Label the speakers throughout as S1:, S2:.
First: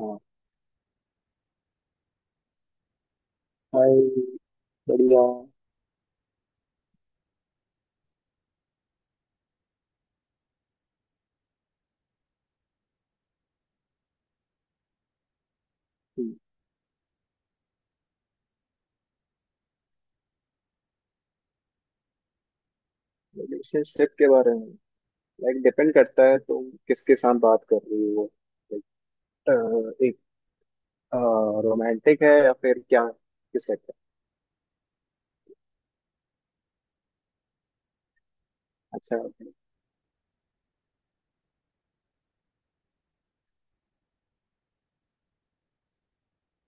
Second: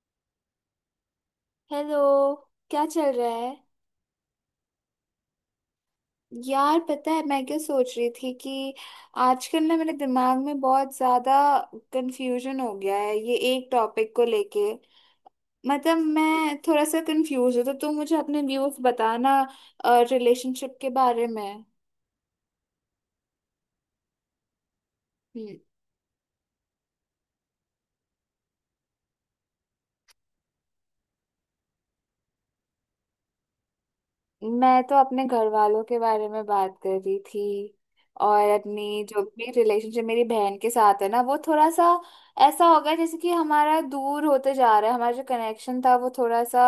S1: हाँ।
S2: हेलो। क्या चल रहा है?
S1: भाई। बढ़िया।
S2: यार, पता है मैं क्या सोच रही थी? कि आजकल ना मेरे दिमाग में बहुत ज्यादा कंफ्यूजन हो गया है ये एक टॉपिक को लेके। मतलब मैं थोड़ा सा कंफ्यूज हूँ तो तुम मुझे अपने व्यूज बताना रिलेशनशिप के बारे में।
S1: रिलेशनशिप के बारे में?
S2: हम्म।
S1: लाइक डिपेंड करता है तुम किसके साथ बात कर रही हो। लाइक एक रोमांटिक है या फिर क्या? किस टाइप का?
S2: मैं तो अपने घर वालों के बारे में बात कर रही थी और अपनी
S1: अच्छा।
S2: जो भी रिलेशनशिप मेरी बहन के साथ है ना वो थोड़ा सा ऐसा हो गया, जैसे कि हमारा दूर होते जा रहा है, हमारा जो कनेक्शन था वो थोड़ा सा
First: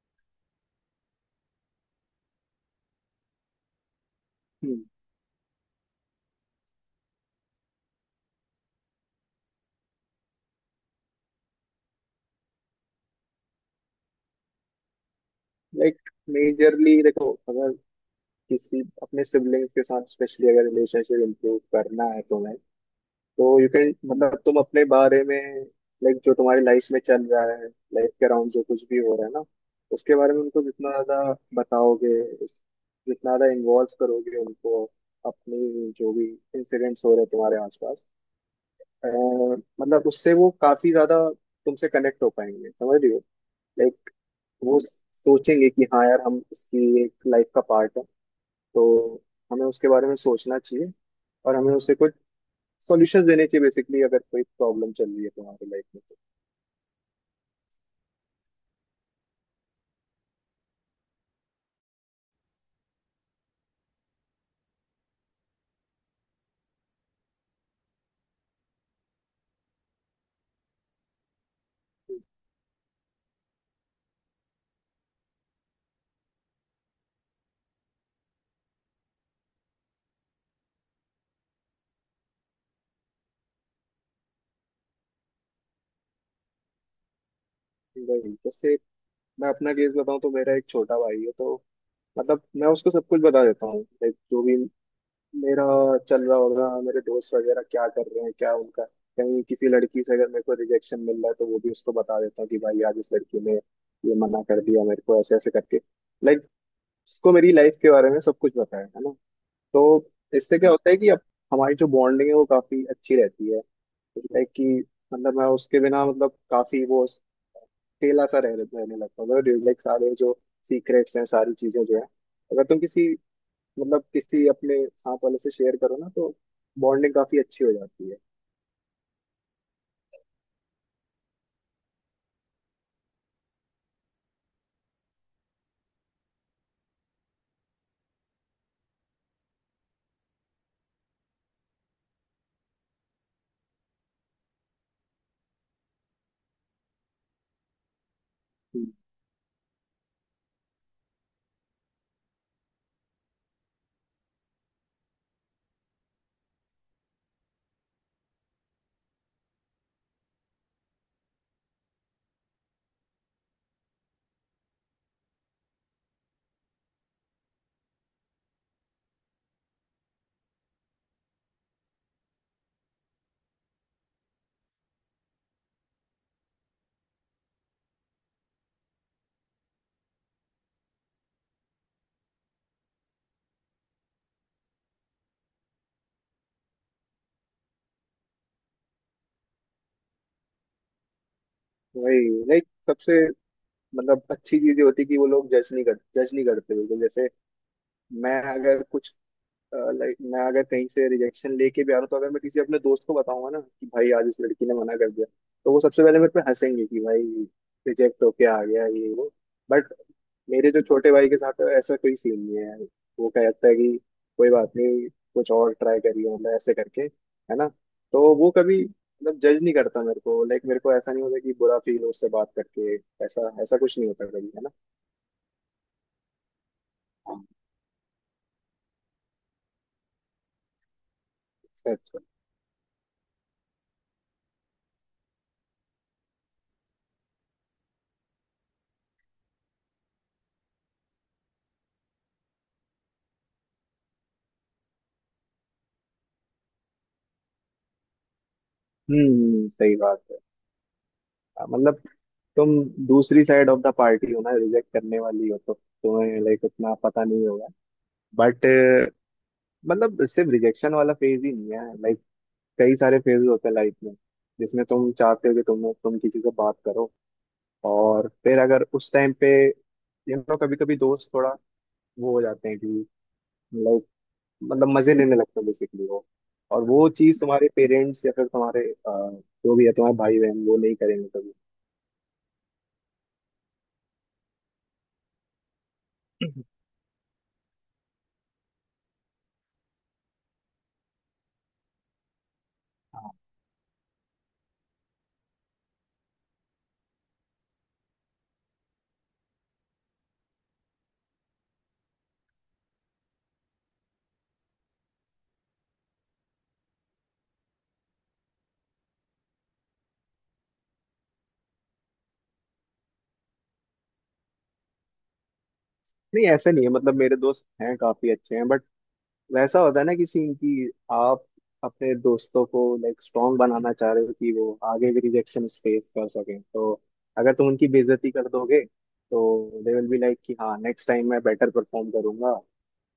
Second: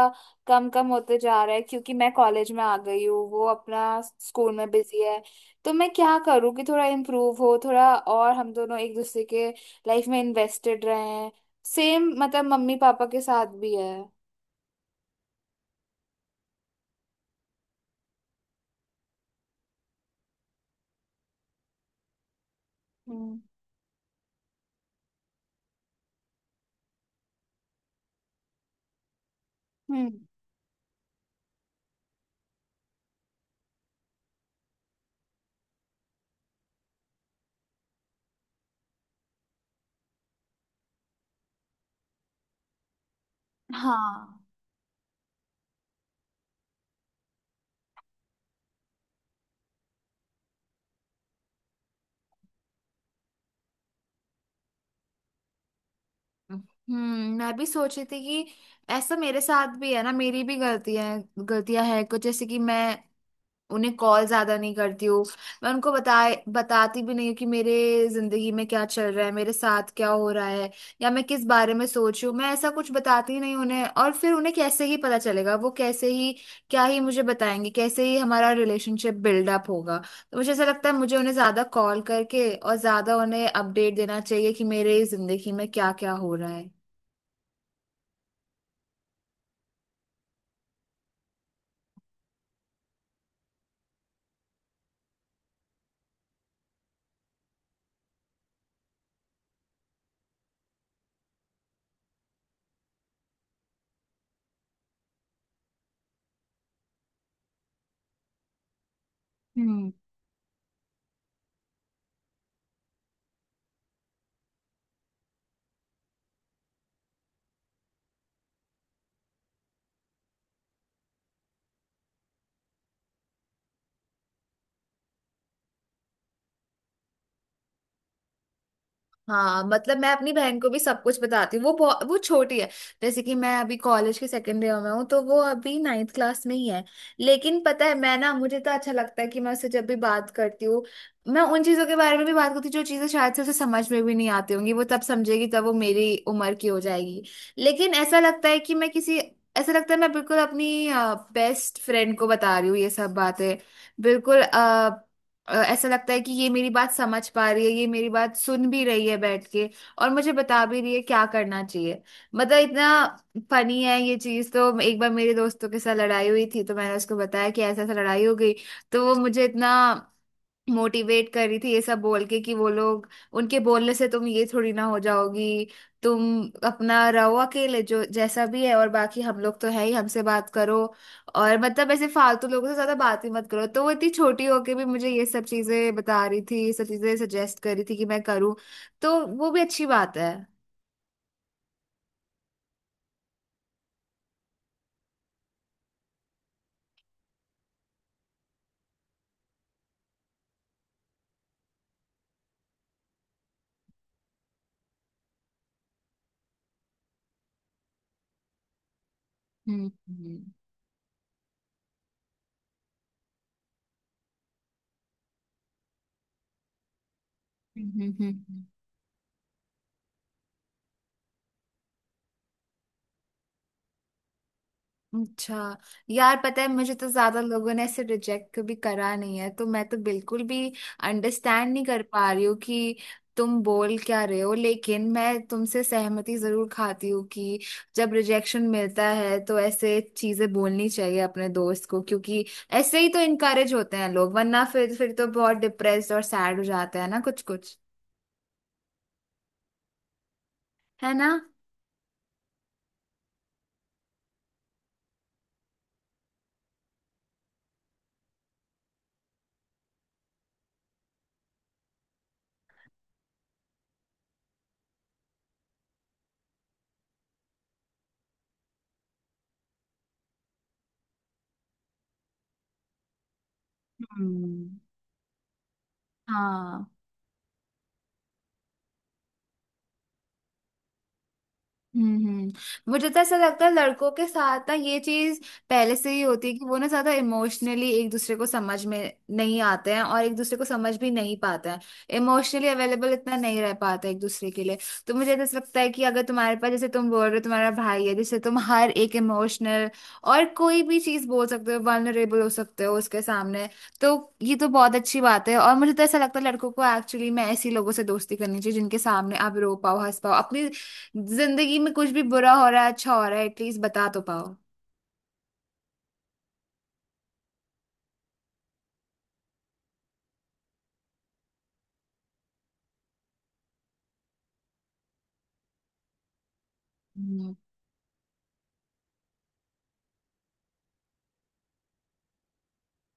S2: कम कम होते जा रहा है क्योंकि मैं कॉलेज में आ गई हूँ, वो अपना स्कूल में बिजी है। तो मैं क्या करूँ कि थोड़ा इम्प्रूव हो थोड़ा, और हम दोनों एक दूसरे के लाइफ में इन्वेस्टेड रहें। सेम मतलब मम्मी पापा के साथ भी है।
S1: लाइक मेजरली देखो, अगर किसी अपने सिबलिंग्स के साथ स्पेशली अगर रिलेशनशिप इम्प्रूव करना है तुम्हें,
S2: हम्म।
S1: तो यू कैन, मतलब तुम अपने बारे में, लाइक जो तुम्हारी लाइफ में चल रहा है, लाइफ के अराउंड जो कुछ भी हो रहा है ना, उसके
S2: हम्म।
S1: बारे में उनको जितना ज्यादा बताओगे, उस- जितना ज्यादा इन्वॉल्व करोगे उनको, अपनी जो भी इंसिडेंट्स हो रहे हैं तुम्हारे आसपास, अ, मतलब उससे वो काफी ज्यादा तुमसे कनेक्ट हो पाएंगे। समझ रही हो? लाइक
S2: हाँ।
S1: वो सोचेंगे कि हाँ यार, हम इसकी एक लाइफ का पार्ट है, तो हमें उसके बारे में सोचना चाहिए, और हमें उससे कुछ सॉल्यूशंस देने चाहिए बेसिकली, अगर कोई प्रॉब्लम चल रही है तुम्हारी लाइफ में।
S2: हम्म। मैं भी सोच रही थी कि ऐसा मेरे साथ भी है ना, मेरी भी गलतियां गलतियां है कुछ, जैसे कि मैं उन्हें कॉल ज्यादा नहीं करती हूँ, मैं उनको बताती भी नहीं हूँ कि मेरे जिंदगी में क्या चल रहा है, मेरे साथ क्या हो रहा है, या मैं किस बारे में सोच रही हूँ। मैं ऐसा कुछ बताती नहीं उन्हें, और फिर उन्हें कैसे ही पता चलेगा, वो कैसे ही क्या ही मुझे बताएंगे, कैसे ही हमारा रिलेशनशिप बिल्डअप होगा। तो मुझे ऐसा लगता है मुझे उन्हें ज्यादा कॉल करके और ज्यादा उन्हें अपडेट देना चाहिए कि मेरे जिंदगी में क्या क्या हो रहा है।
S1: तो वही, जैसे मैं अपना केस बताऊं, तो मेरा एक छोटा भाई है, तो मतलब मैं उसको सब कुछ बता देता हूँ, लाइक जो भी मेरा चल रहा होगा, मेरे दोस्त वगैरह क्या कर रहे हैं, क्या उनका, कहीं किसी लड़की से अगर मेरे को रिजेक्शन मिल रहा है, तो वो भी उसको बता देता हूँ कि भाई आज इस लड़की ने ये मना कर दिया मेरे को, ऐसे ऐसे करके। लाइक उसको मेरी लाइफ के बारे में सब कुछ बताया है ना।
S2: हम्म।
S1: तो इससे क्या होता है कि अब हमारी जो बॉन्डिंग है वो काफी अच्छी रहती है। लाइक कि, मतलब मैं उसके बिना, मतलब काफी वो अकेला सा रह रहने लगता था। लाइक सारे जो सीक्रेट्स हैं, सारी चीजें जो है, अगर तुम किसी, मतलब किसी अपने साथ वाले से शेयर करो ना, तो बॉन्डिंग काफी अच्छी हो जाती है।
S2: हाँ मतलब मैं अपनी बहन को भी सब कुछ बताती हूँ। वो छोटी है। जैसे कि मैं अभी कॉलेज के सेकेंड ईयर में हूँ तो वो अभी 9th क्लास में ही है। लेकिन पता है मैं ना, मुझे तो अच्छा लगता है कि मैं उससे जब भी बात करती हूँ, मैं उन चीज़ों के बारे में भी बात करती हूँ जो चीज़ें शायद से उसे समझ में भी नहीं आती होंगी, वो तब समझेगी तब वो मेरी उम्र की हो जाएगी। लेकिन
S1: हम्म।
S2: ऐसा लगता है मैं बिल्कुल अपनी बेस्ट फ्रेंड को बता रही हूँ ये सब बातें। बिल्कुल। ऐसा लगता है कि ये मेरी बात समझ पा रही है, ये मेरी बात सुन भी रही है बैठ के, और मुझे बता भी रही है क्या करना चाहिए। मतलब इतना फनी है ये चीज। तो एक बार मेरे दोस्तों के साथ लड़ाई हुई थी तो मैंने उसको बताया कि ऐसा ऐसा लड़ाई हो गई। तो वो मुझे इतना मोटिवेट कर रही थी, ये सब बोल के कि वो लोग, उनके बोलने से तुम ये थोड़ी ना हो जाओगी, तुम अपना रहो अकेले जो जैसा भी है, और बाकी हम लोग तो है ही, हमसे बात करो और मतलब ऐसे फालतू लोगों से ज्यादा बात ही मत करो। तो वो इतनी छोटी होके भी मुझे ये सब चीजें बता रही थी, ये सब चीजें सजेस्ट कर रही थी कि मैं करूँ। तो वो भी अच्छी बात है।
S1: वही, लाइक सबसे, मतलब अच्छी चीज ये होती है कि वो लोग जज नहीं करते बिल्कुल। जैसे मैं अगर कुछ, लाइक मैं अगर कहीं से रिजेक्शन लेके भी आ रहा हूँ, तो अगर मैं किसी अपने दोस्त को बताऊंगा ना कि भाई आज इस लड़की ने मना कर दिया, तो वो सबसे पहले मेरे पे हंसेंगे कि भाई रिजेक्ट होके आ गया, ये वो।
S2: हम्म।
S1: बट
S2: हम्म।
S1: मेरे जो छोटे भाई के साथ है ऐसा कोई सीन नहीं है यार। वो कहता है कि कोई बात नहीं, कुछ और ट्राई करिए, मतलब ऐसे करके, है ना।
S2: हम्म।
S1: तो वो कभी, मतलब जज नहीं करता मेरे को। लाइक मेरे को ऐसा नहीं होता कि बुरा फील हो उससे बात करके। ऐसा ऐसा कुछ नहीं होता कभी, है ना।
S2: अच्छा। यार पता है मुझे तो ज्यादा लोगों ने ऐसे रिजेक्ट कभी करा नहीं है तो मैं तो बिल्कुल भी अंडरस्टैंड नहीं
S1: अच्छा
S2: कर
S1: अच्छा।
S2: पा रही हूँ कि तुम बोल क्या रहे हो। लेकिन मैं तुमसे सहमति जरूर खाती हूँ कि जब रिजेक्शन मिलता है तो ऐसे चीजें बोलनी चाहिए अपने दोस्त को, क्योंकि ऐसे ही तो इनकरेज होते हैं लोग, वरना फिर तो बहुत डिप्रेस्ड और सैड हो जाते हैं ना कुछ कुछ।
S1: सही बात है।
S2: है ना?
S1: मतलब तुम दूसरी साइड ऑफ द पार्टी हो ना, रिजेक्ट करने वाली हो, तो तुम्हें लाइक उतना पता नहीं होगा। बट मतलब सिर्फ रिजेक्शन वाला फेज ही नहीं है, लाइक कई सारे फेज होते हैं लाइफ में, जिसमें तुम चाहते हो कि तुम किसी से बात करो। और फिर अगर उस टाइम पे, कभी कभी दोस्त थोड़ा वो हो जाते हैं कि, लाइक
S2: हम्म।
S1: मतलब मजे लेने लगते हैं बेसिकली वो। और
S2: हाँ।
S1: वो चीज तुम्हारे पेरेंट्स या फिर तुम्हारे जो भी है तुम्हारे भाई बहन, वो नहीं करेंगे
S2: हम्म। हम्म। मुझे तो ऐसा लगता है लड़कों के साथ ना ये चीज पहले से ही होती है
S1: कभी।
S2: कि वो ना ज्यादा इमोशनली एक दूसरे को समझ में नहीं आते हैं, और एक दूसरे को समझ भी नहीं पाते हैं, इमोशनली अवेलेबल इतना नहीं रह पाते एक दूसरे के लिए। तो मुझे तो ऐसा लगता है कि अगर तुम्हारे पास, जैसे तुम बोल रहे हो, तुम्हारा भाई है जिससे तुम हर एक इमोशनल और कोई भी चीज बोल सकते हो, वल्नरेबल हो सकते हो उसके सामने, तो ये तो बहुत अच्छी बात है। और मुझे तो ऐसा लगता है लड़कों को एक्चुअली में ऐसे लोगों से दोस्ती करनी चाहिए जिनके सामने आप रो पाओ हंस पाओ, अपनी जिंदगी में कुछ भी बुरा हो रहा है अच्छा हो रहा है एटलीस्ट बता तो पाओ।
S1: नहीं, ऐसे नहीं है, मतलब मेरे दोस्त हैं काफी अच्छे हैं, बट वैसा होता है ना कि सीन की आप अपने दोस्तों को लाइक स्ट्रांग बनाना चाह रहे हो कि वो आगे भी रिजेक्शन फेस कर सकें। तो अगर
S2: हम्म।
S1: तुम उनकी बेइज्जती कर दोगे, तो दे विल बी लाइक कि हाँ नेक्स्ट टाइम मैं बेटर परफॉर्म करूंगा।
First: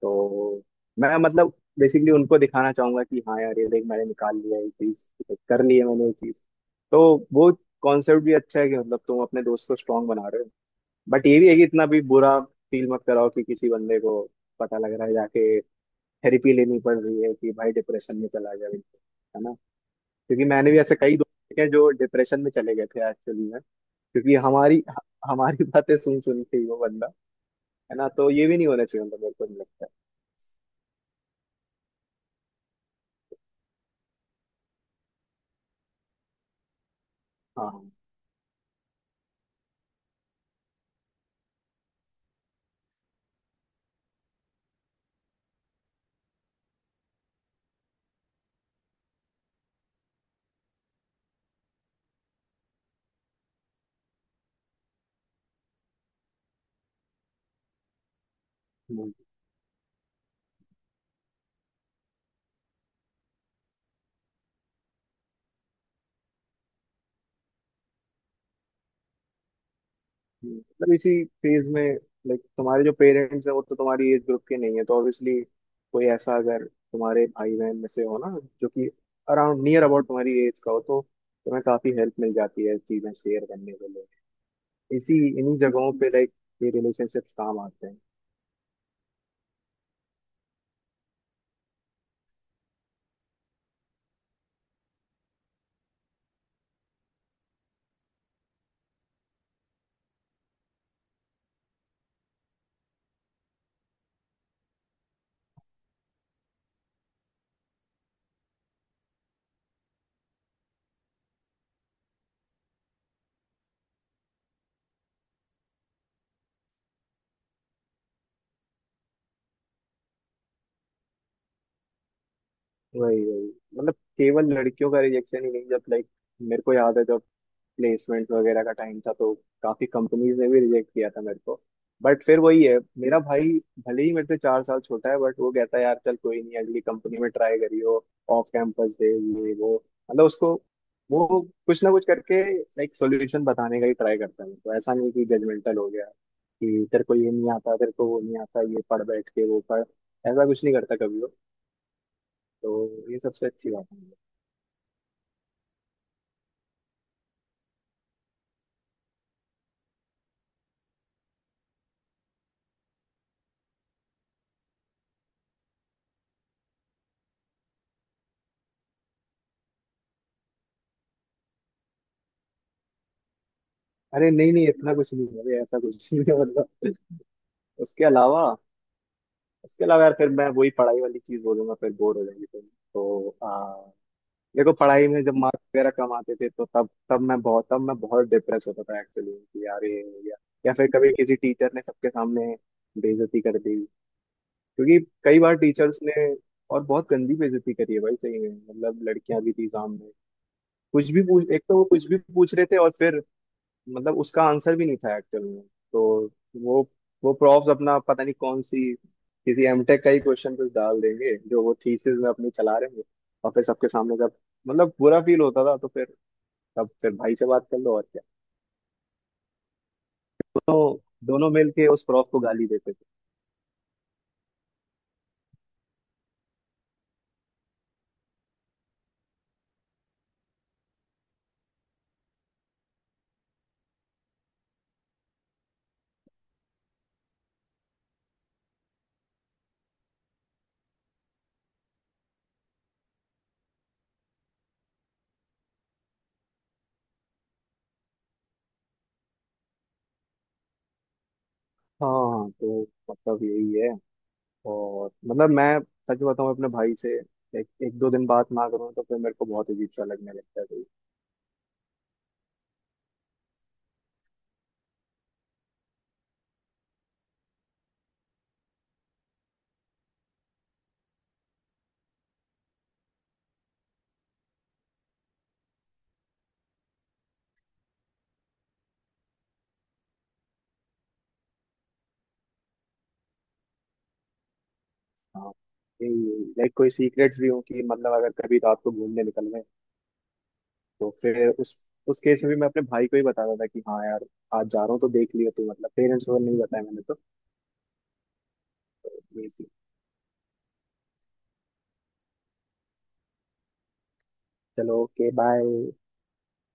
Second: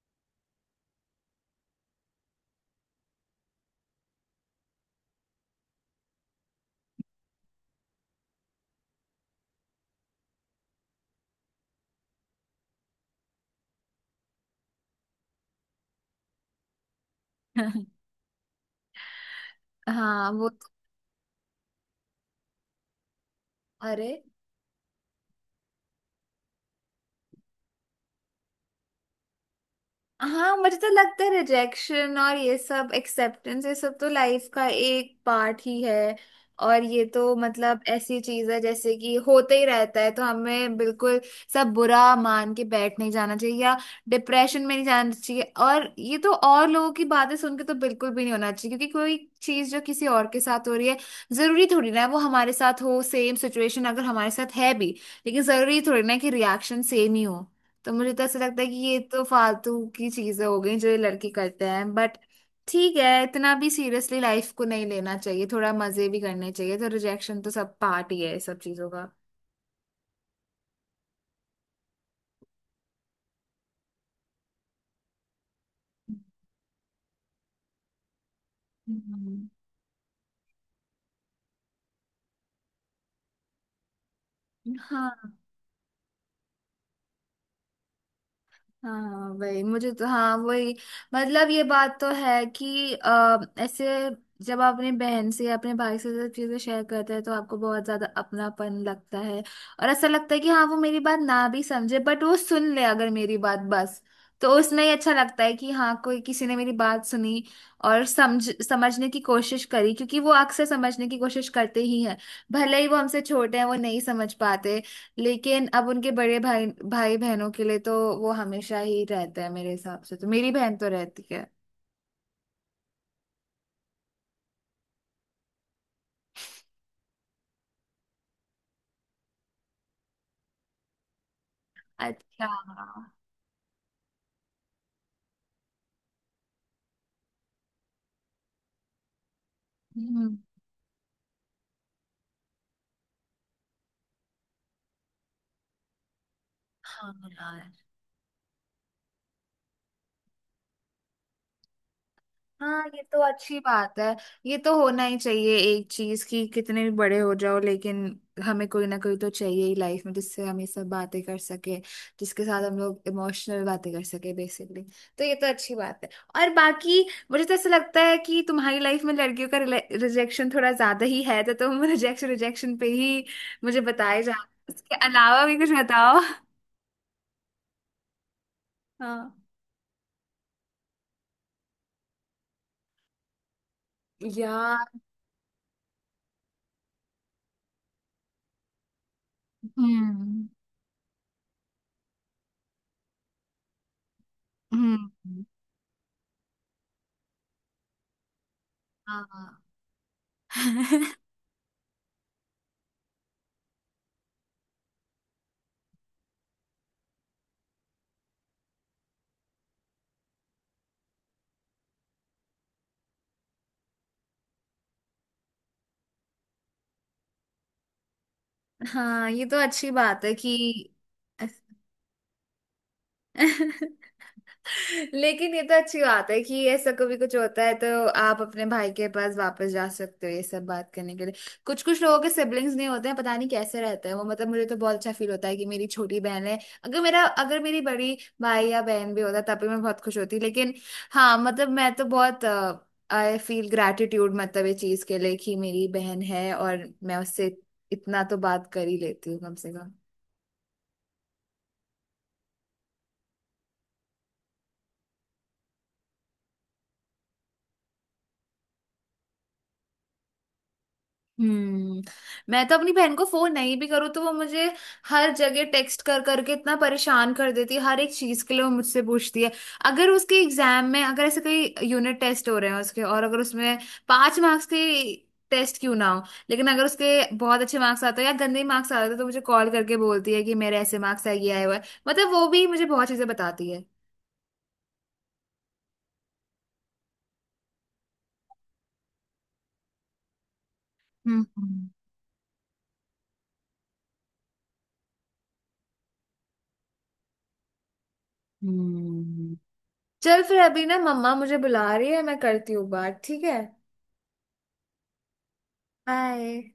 S1: तो मैं मतलब बेसिकली उनको दिखाना चाहूंगा कि हाँ यार ये देख मैंने निकाल लिया ये चीज, कर ली है मैंने ये चीज। तो वो कॉन्सेप्ट भी अच्छा है कि, मतलब तुम अपने दोस्त को स्ट्रांग बना रहे हो, बट ये भी है कि इतना भी बुरा फील मत कराओ कि किसी बंदे को पता लग रहा है जाके थेरेपी लेनी पड़ रही है, कि भाई डिप्रेशन में चला गया बिल्कुल, है ना।
S2: हाँ
S1: क्योंकि
S2: वो तो-
S1: मैंने भी ऐसे कई दोस्त देखे हैं जो डिप्रेशन में चले गए थे एक्चुअली में,
S2: अरे।
S1: क्योंकि हमारी हमारी बातें सुन सुन के ही वो बंदा, है ना। तो ये भी नहीं होना चाहिए, मतलब मेरे को नहीं लगता।
S2: हाँ मुझे तो लगता है रिजेक्शन और ये सब एक्सेप्टेंस ये सब तो लाइफ का एक पार्ट ही है, और ये तो मतलब
S1: हाँ
S2: ऐसी चीज है जैसे कि होते ही रहता है, तो हमें बिल्कुल सब बुरा मान के बैठ नहीं जाना चाहिए या डिप्रेशन में नहीं जाना चाहिए। और ये तो और लोगों की बातें सुन के तो बिल्कुल भी नहीं होना चाहिए, क्योंकि कोई चीज जो किसी और के साथ हो रही है जरूरी थोड़ी ना है वो हमारे साथ हो। सेम सिचुएशन अगर हमारे साथ है भी, लेकिन जरूरी थोड़ी ना है कि रिएक्शन सेम ही हो। तो मुझे तो ऐसा लगता है कि ये
S1: हाँ।
S2: तो फालतू की चीजें हो गई जो ये लड़के करते हैं, बट ठीक है, इतना भी सीरियसली लाइफ को नहीं लेना चाहिए, थोड़ा मजे भी करने चाहिए। तो रिजेक्शन तो सब पार्ट ही है इस सब चीजों का।
S1: मतलब इसी फेज में लाइक, तुम्हारे जो पेरेंट्स हैं, वो तो तुम्हारी एज ग्रुप के नहीं है, तो ऑब्वियसली कोई ऐसा अगर तुम्हारे भाई बहन में से हो ना, जो कि
S2: हम्म,
S1: अराउंड नियर अबाउट तुम्हारी एज का हो, तो तुम्हें काफी हेल्प मिल जाती है चीजें शेयर करने के लिए। इसी
S2: हाँ।
S1: इन्हीं जगहों पे लाइक ये रिलेशनशिप्स काम आते हैं।
S2: हाँ वही, मुझे तो, हाँ वही मतलब ये बात तो है कि ऐसे जब आप अपनी बहन से या अपने भाई से सब चीजें शेयर करते हैं तो आपको बहुत ज्यादा अपनापन लगता है। और ऐसा लगता है कि हाँ वो मेरी बात ना भी समझे बट वो सुन ले अगर मेरी बात बस, तो उसमें ही अच्छा लगता है कि हाँ कोई किसी ने मेरी बात सुनी और समझने की कोशिश करी, क्योंकि वो अक्सर समझने की कोशिश करते ही हैं भले ही वो हमसे छोटे हैं, वो नहीं समझ पाते लेकिन अब उनके बड़े भाई भाई बहनों के लिए तो वो हमेशा ही रहते हैं मेरे हिसाब से, तो मेरी बहन तो रहती है।
S1: वही वही, मतलब केवल लड़कियों का रिजेक्शन ही नहीं। जब लाइक मेरे को याद है, जब प्लेसमेंट वगैरह का टाइम था, तो काफी कंपनीज ने भी रिजेक्ट किया था मेरे को। बट फिर
S2: अच्छा।
S1: वही है,
S2: हाँ।
S1: मेरा भाई भले ही मेरे से 4 साल छोटा है, बट वो कहता है यार चल कोई नहीं, अगली कंपनी में ट्राई करियो, ऑफ कैंपस दे, ये वो, मतलब
S2: हम्म।
S1: उसको, वो कुछ ना कुछ करके एक सोल्यूशन बताने का ही ट्राई करता है। तो ऐसा नहीं कि जजमेंटल हो गया कि तेरे
S2: हाँ।
S1: को ये नहीं
S2: यार
S1: आता, तेरे को वो नहीं आता, ये पढ़ बैठ के वो पढ़। ऐसा कुछ नहीं करता कभी वो।
S2: हाँ, ये
S1: तो ये
S2: तो
S1: सबसे
S2: अच्छी
S1: अच्छी बात
S2: बात
S1: है।
S2: है। ये तो होना ही चाहिए एक चीज की कितने भी बड़े हो जाओ लेकिन हमें कोई ना कोई तो चाहिए ही लाइफ में जिससे हम ये सब बातें कर सके, जिसके साथ हम लोग इमोशनल बातें कर सके बेसिकली। तो ये तो अच्छी बात है। और बाकी मुझे तो ऐसा लगता है कि तुम्हारी लाइफ में लड़कियों का रिजेक्शन थोड़ा ज्यादा ही है तो तुम रिजेक्शन रिजेक्शन पे ही मुझे बताए
S1: अरे
S2: जा,
S1: नहीं नहीं, इतना
S2: इसके
S1: कुछ नहीं है,
S2: अलावा भी
S1: अरे
S2: कुछ
S1: ऐसा कुछ
S2: बताओ।
S1: नहीं है, मतलब। उसके अलावा।
S2: हाँ
S1: उसके अलावा यार फिर मैं वही पढ़ाई वाली चीज बोलूंगा, फिर बोर हो जाएंगे तुम। तो देखो,
S2: यार।
S1: पढ़ाई में जब मार्क्स वगैरह कम आते थे, तो तब तब मैं बहुत डिप्रेस होता था एक्चुअली, कि यार ये हो गया।
S2: हम्म।
S1: या फिर कभी किसी टीचर ने सबके सामने बेइज्जती कर दी। क्योंकि कई
S2: हम्म।
S1: बार टीचर्स ने, और बहुत गंदी बेइज्जती करी है भाई, सही में, मतलब लड़कियां भी
S2: हाँ।
S1: थी सामने। कुछ भी पूछ एक तो वो कुछ भी पूछ रहे थे, और फिर मतलब उसका आंसर भी नहीं था एक्चुअल में। तो वो वो प्रॉफ्स अपना पता नहीं कौन सी, किसी एमटेक का ही क्वेश्चन कुछ डाल देंगे जो वो थीसिस में अपनी चला रहे हैं। और फिर सबके सामने जब, मतलब बुरा फील होता था, तो फिर तब फिर भाई से बात कर लो और क्या।
S2: हाँ ये तो अच्छी बात है कि।
S1: तो दोनों मिल के उस प्रॉफ को गाली देते थे।
S2: लेकिन ये तो अच्छी बात है कि ऐसा कभी कुछ होता है तो आप अपने भाई के पास वापस जा सकते हो ये सब बात करने के लिए। कुछ कुछ लोगों के सिबलिंग्स नहीं होते हैं, पता नहीं कैसे रहते हैं वो। मतलब मुझे तो बहुत अच्छा फील होता है कि मेरी छोटी बहन है। अगर मेरी बड़ी भाई या बहन भी होता तब भी मैं बहुत खुश होती लेकिन हाँ, मतलब मैं तो बहुत आई फील ग्रैटिट्यूड मतलब ये चीज के लिए कि मेरी बहन है और मैं उससे इतना तो बात कर ही लेती हूँ कम से कम।
S1: हाँ। तो मतलब यही है। और मतलब मैं सच बताऊं, अपने भाई से एक दो दिन बात ना करूं तो फिर मेरे को बहुत अजीब सा लगने लगता है भाई।
S2: हम्म। मैं तो अपनी बहन को फोन नहीं भी करूँ तो वो मुझे हर जगह टेक्स्ट कर करके इतना परेशान कर देती है। हर एक चीज के लिए वो मुझसे पूछती है, अगर उसके एग्जाम में अगर ऐसे कोई यूनिट टेस्ट हो रहे हैं उसके, और अगर उसमें 5 मार्क्स के टेस्ट क्यों ना हो, लेकिन अगर उसके बहुत अच्छे मार्क्स आते हैं या गंदे मार्क्स आते हैं तो मुझे कॉल करके बोलती है कि मेरे ऐसे मार्क्स आए, ये आए हुए हैं। मतलब वो भी मुझे बहुत चीजें बताती है।
S1: हाँ। लाइक कोई सीक्रेट्स भी हो कि, मतलब अगर कभी रात को घूमने निकल गए, तो
S2: हम्म।
S1: फिर उस
S2: हम्म।
S1: उस केस में भी मैं अपने भाई को ही बता रहा था कि हाँ यार आज जा रहा हूँ, तो देख लियो तू, मतलब पेरेंट्स को नहीं बताया मैंने तो। तो ये
S2: हम्म।
S1: सी
S2: चल फिर, अभी ना मम्मा मुझे बुला रही है, मैं करती हूँ बात, ठीक है?
S1: चलो, ओके, बाय।
S2: बाय।